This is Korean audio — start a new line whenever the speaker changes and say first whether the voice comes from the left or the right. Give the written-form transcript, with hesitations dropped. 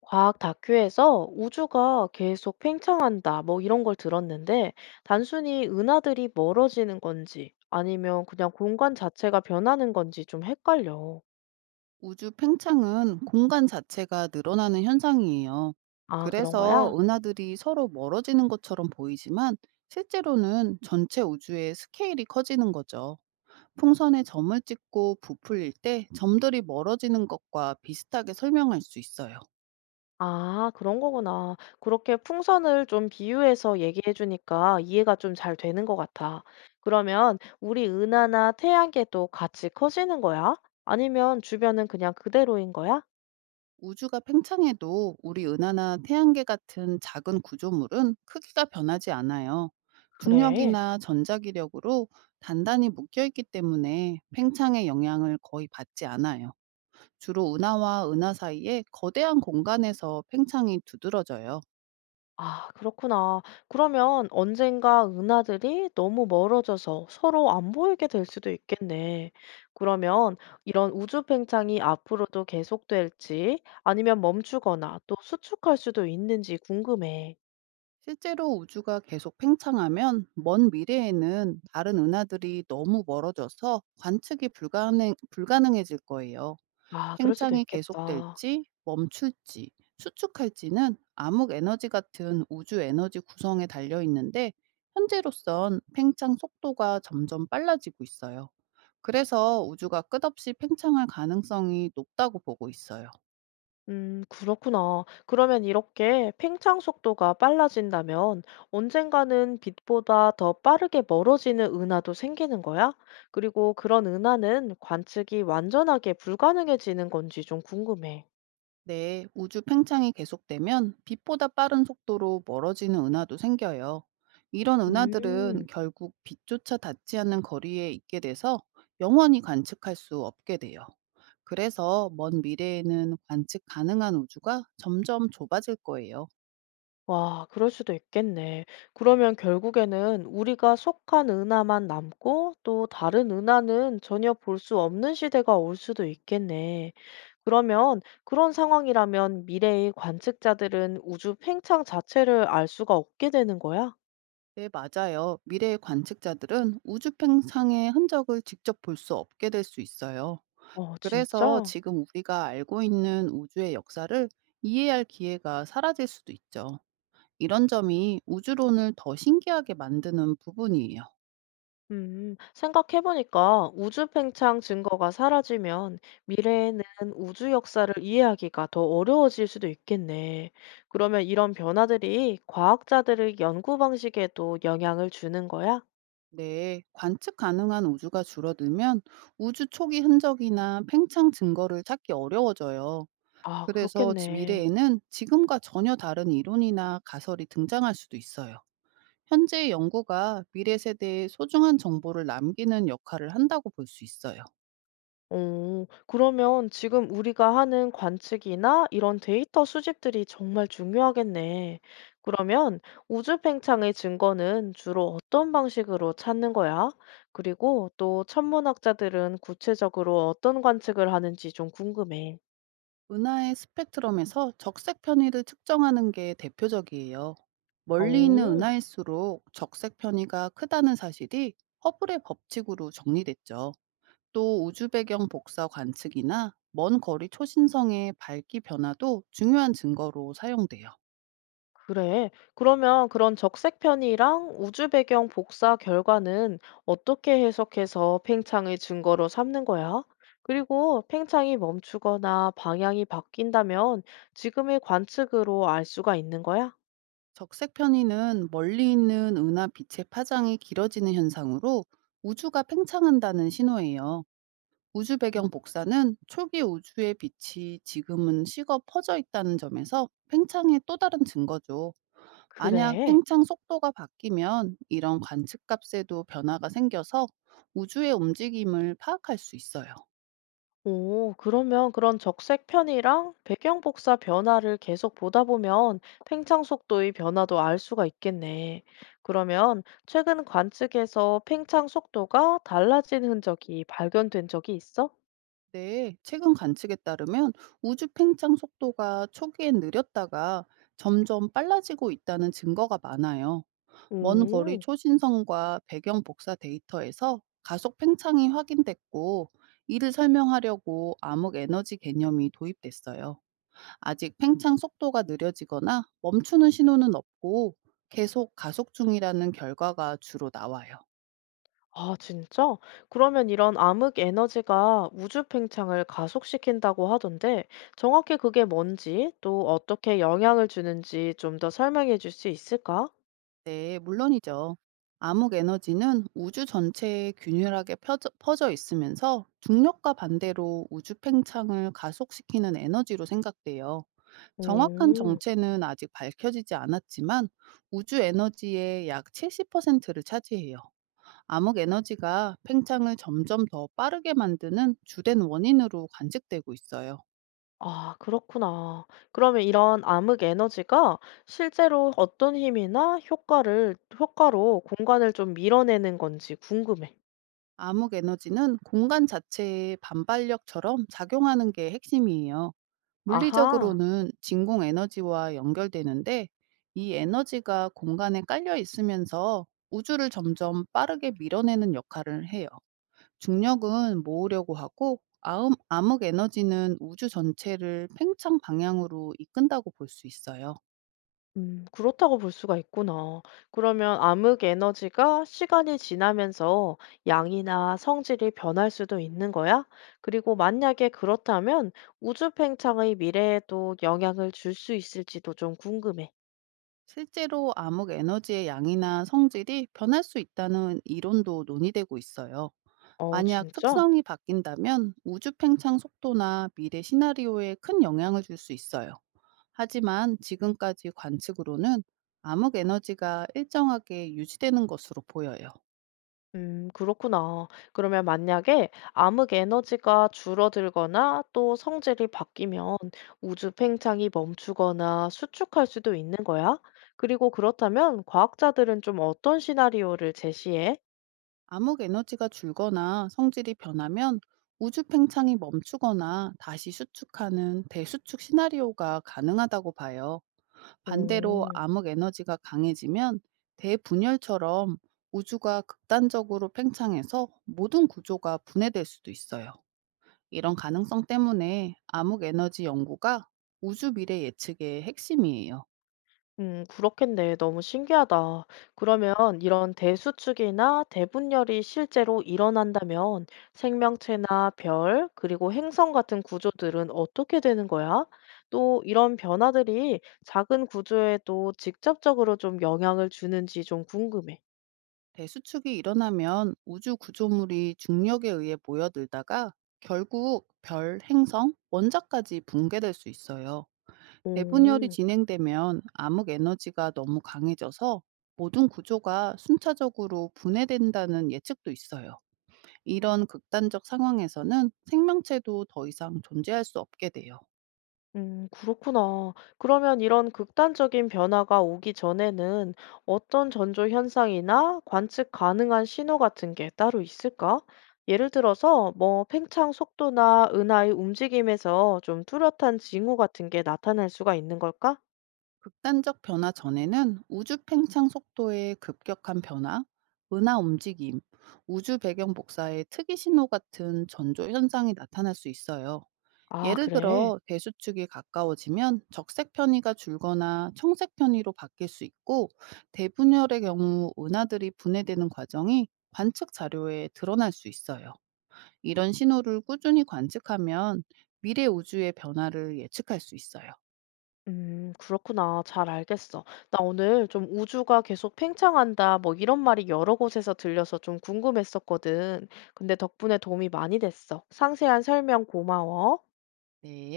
left: 과학 다큐에서 우주가 계속 팽창한다, 뭐 이런 걸 들었는데, 단순히 은하들이 멀어지는 건지, 아니면 그냥 공간 자체가 변하는 건지 좀 헷갈려.
right: 우주 팽창은 공간 자체가 늘어나는 현상이에요.
left: 아, 그런
right: 그래서
left: 거야?
right: 은하들이 서로 멀어지는 것처럼 보이지만 실제로는 전체 우주의 스케일이 커지는 거죠. 풍선에 점을 찍고 부풀릴 때 점들이 멀어지는 것과 비슷하게 설명할 수 있어요.
left: 아, 그런 거구나. 그렇게 풍선을 좀 비유해서 얘기해 주니까 이해가 좀 잘 되는 것 같아. 그러면 우리 은하나 태양계도 같이 커지는 거야? 아니면 주변은 그냥 그대로인 거야?
right: 우주가 팽창해도 우리 은하나 태양계 같은 작은 구조물은 크기가 변하지 않아요.
left: 그래.
right: 중력이나 전자기력으로 단단히 묶여있기 때문에 팽창의 영향을 거의 받지 않아요. 주로 은하와 은하 사이에 거대한 공간에서 팽창이 두드러져요.
left: 아, 그렇구나. 그러면 언젠가 은하들이 너무 멀어져서 서로 안 보이게 될 수도 있겠네. 그러면 이런 우주 팽창이 앞으로도 계속될지 아니면 멈추거나 또 수축할 수도 있는지 궁금해.
right: 실제로 우주가 계속 팽창하면 먼 미래에는 다른 은하들이 너무 멀어져서 관측이 불가능해질 거예요.
left: 아, 그럴 수도
right: 팽창이
left: 있겠다.
right: 계속될지 멈출지 수축할지는 암흑 에너지 같은 우주 에너지 구성에 달려 있는데 현재로선 팽창 속도가 점점 빨라지고 있어요. 그래서 우주가 끝없이 팽창할 가능성이 높다고 보고 있어요.
left: 그렇구나. 그러면 이렇게 팽창 속도가 빨라진다면 언젠가는 빛보다 더 빠르게 멀어지는 은하도 생기는 거야? 그리고 그런 은하는 관측이 완전하게 불가능해지는 건지 좀 궁금해.
right: 네, 우주 팽창이 계속되면 빛보다 빠른 속도로 멀어지는 은하도 생겨요. 이런
left: 음.
right: 은하들은 결국 빛조차 닿지 않는 거리에 있게 돼서 영원히 관측할 수 없게 돼요. 그래서 먼 미래에는 관측 가능한 우주가 점점 좁아질 거예요.
left: 와, 그럴 수도 있겠네. 그러면 결국에는 우리가 속한 은하만 남고 또 다른 은하는 전혀 볼 수 없는 시대가 올 수도 있겠네. 그러면 그런 상황이라면 미래의 관측자들은 우주 팽창 자체를 알 수가 없게 되는 거야?
right: 네, 맞아요. 미래의 관측자들은 우주 팽창의 흔적을 직접 볼 수 없게 될 수 있어요.
left: 어,
right: 그래서
left: 진짜?
right: 지금 우리가 알고 있는 우주의 역사를 이해할 기회가 사라질 수도 있죠. 이런 점이 우주론을 더 신기하게 만드는 부분이에요.
left: 생각해보니까 우주 팽창 증거가 사라지면 미래에는 우주 역사를 이해하기가 더 어려워질 수도 있겠네. 그러면 이런 변화들이 과학자들의 연구 방식에도 영향을 주는 거야?
right: 네, 관측 가능한 우주가 줄어들면 우주 초기 흔적이나 팽창 증거를 찾기 어려워져요.
left: 아,
right: 그래서
left: 그렇겠네.
right: 미래에는 지금과 전혀 다른 이론이나 가설이 등장할 수도 있어요. 현재의 연구가 미래 세대에 소중한 정보를 남기는 역할을 한다고 볼 수 있어요.
left: 오, 그러면 지금 우리가 하는 관측이나 이런 데이터 수집들이 정말 중요하겠네. 그러면 우주 팽창의 증거는 주로 어떤 방식으로 찾는 거야? 그리고 또 천문학자들은 구체적으로 어떤 관측을 하는지 좀 궁금해.
right: 은하의 스펙트럼에서 적색 편의를 측정하는 게 대표적이에요. 멀리 있는
left: 오.
right: 은하일수록 적색 편의가 크다는 사실이 허블의 법칙으로 정리됐죠. 또 우주 배경 복사 관측이나 먼 거리 초신성의 밝기 변화도 중요한 증거로 사용돼요.
left: 그래. 그러면 그런 적색 편이랑 우주 배경 복사 결과는 어떻게 해석해서 팽창의 증거로 삼는 거야? 그리고 팽창이 멈추거나 방향이 바뀐다면 지금의 관측으로 알 수가 있는 거야?
right: 적색 편의는 멀리 있는 은하 빛의 파장이 길어지는 현상으로 우주가 팽창한다는 신호예요. 우주 배경 복사는 초기 우주의 빛이 지금은 식어 퍼져 있다는 점에서 팽창의 또 다른 증거죠. 만약
left: 그래.
right: 팽창 속도가 바뀌면 이런 관측값에도 변화가 생겨서 우주의 움직임을 파악할 수 있어요.
left: 오, 그러면 그런 적색 편이랑 배경 복사 변화를 계속 보다 보면 팽창 속도의 변화도 알 수가 있겠네. 그러면 최근 관측에서 팽창 속도가 달라진 흔적이 발견된 적이 있어?
right: 네, 최근 관측에 따르면 우주 팽창 속도가 초기엔 느렸다가 점점 빨라지고 있다는 증거가 많아요. 먼 거리
left: 오,
right: 초신성과 배경 복사 데이터에서 가속 팽창이 확인됐고 이를 설명하려고 암흑 에너지 개념이 도입됐어요. 아직 팽창 속도가 느려지거나 멈추는 신호는 없고 계속 가속 중이라는 결과가 주로 나와요.
left: 아, 진짜? 그러면 이런 암흑 에너지가 우주 팽창을 가속시킨다고 하던데 정확히 그게 뭔지 또 어떻게 영향을 주는지 좀 더 설명해 줄 수 있을까?
right: 네, 물론이죠. 암흑 에너지는 우주 전체에 균일하게 퍼져 있으면서 중력과 반대로 우주 팽창을 가속시키는 에너지로 생각돼요. 정확한
left: 음.
right: 정체는 아직 밝혀지지 않았지만 우주 에너지의 약 70%를 차지해요. 암흑 에너지가 팽창을 점점 더 빠르게 만드는 주된 원인으로 관측되고 있어요.
left: 아, 그렇구나. 그러면 이런 암흑 에너지가 실제로 어떤 힘이나 효과로 공간을 좀 밀어내는 건지 궁금해.
right: 암흑 에너지는 공간 자체의 반발력처럼 작용하는 게 핵심이에요.
left: 아하,
right: 물리적으로는 진공 에너지와 연결되는데 이 에너지가 공간에 깔려 있으면서 우주를 점점 빠르게 밀어내는 역할을 해요. 중력은 모으려고 하고 암흑 에너지는 우주 전체를 팽창 방향으로 이끈다고 볼 수 있어요.
left: 그렇다고 볼 수가 있구나. 그러면 암흑 에너지가 시간이 지나면서 양이나 성질이 변할 수도 있는 거야? 그리고 만약에 그렇다면 우주 팽창의 미래에도 영향을 줄 수 있을지도 좀 궁금해.
right: 실제로 암흑 에너지의 양이나 성질이 변할 수 있다는 이론도 논의되고 있어요.
left: 어,
right: 만약
left: 진짜?
right: 특성이 바뀐다면 우주 팽창 속도나 미래 시나리오에 큰 영향을 줄 수 있어요. 하지만 지금까지 관측으로는 암흑 에너지가 일정하게 유지되는 것으로 보여요.
left: 그렇구나. 그러면 만약에 암흑 에너지가 줄어들거나 또 성질이 바뀌면 우주 팽창이 멈추거나 수축할 수도 있는 거야? 그리고 그렇다면 과학자들은 좀 어떤 시나리오를 제시해?
right: 암흑 에너지가 줄거나 성질이 변하면 우주 팽창이 멈추거나 다시 수축하는 대수축 시나리오가 가능하다고 봐요. 반대로
left: 오.
right: 암흑 에너지가 강해지면 대분열처럼 우주가 극단적으로 팽창해서 모든 구조가 분해될 수도 있어요. 이런 가능성 때문에 암흑 에너지 연구가 우주 미래 예측의 핵심이에요.
left: 그렇겠네. 너무 신기하다. 그러면 이런 대수축이나 대분열이 실제로 일어난다면 생명체나 별, 그리고 행성 같은 구조들은 어떻게 되는 거야? 또 이런 변화들이 작은 구조에도 직접적으로 좀 영향을 주는지 좀 궁금해.
right: 대수축이 일어나면 우주 구조물이 중력에 의해 모여들다가 결국 별, 행성, 원자까지 붕괴될 수 있어요. 대분열이
left: 오.
right: 진행되면 암흑 에너지가 너무 강해져서 모든 구조가 순차적으로 분해된다는 예측도 있어요. 이런 극단적 상황에서는 생명체도 더 이상 존재할 수 없게 돼요.
left: 그렇구나. 그러면 이런 극단적인 변화가 오기 전에는 어떤 전조 현상이나 관측 가능한 신호 같은 게 따로 있을까? 예를 들어서 뭐 팽창 속도나 은하의 움직임에서 좀 뚜렷한 징후 같은 게 나타날 수가 있는 걸까?
right: 극단적 변화 전에는 우주 팽창 속도의 급격한 변화, 은하 움직임, 우주 배경 복사의 특이 신호 같은 전조 현상이 나타날 수 있어요.
left: 아,
right: 예를
left: 그래.
right: 들어 대수축이 가까워지면 적색 편의가 줄거나 청색 편의로 바뀔 수 있고 대분열의 경우 은하들이 분해되는 과정이 관측 자료에 드러날 수 있어요. 이런 신호를 꾸준히 관측하면 미래 우주의 변화를 예측할 수 있어요.
left: 그렇구나. 잘 알겠어. 나 오늘 좀 우주가 계속 팽창한다, 뭐 이런 말이 여러 곳에서 들려서 좀 궁금했었거든. 근데 덕분에 도움이 많이 됐어. 상세한 설명 고마워.
right: 네.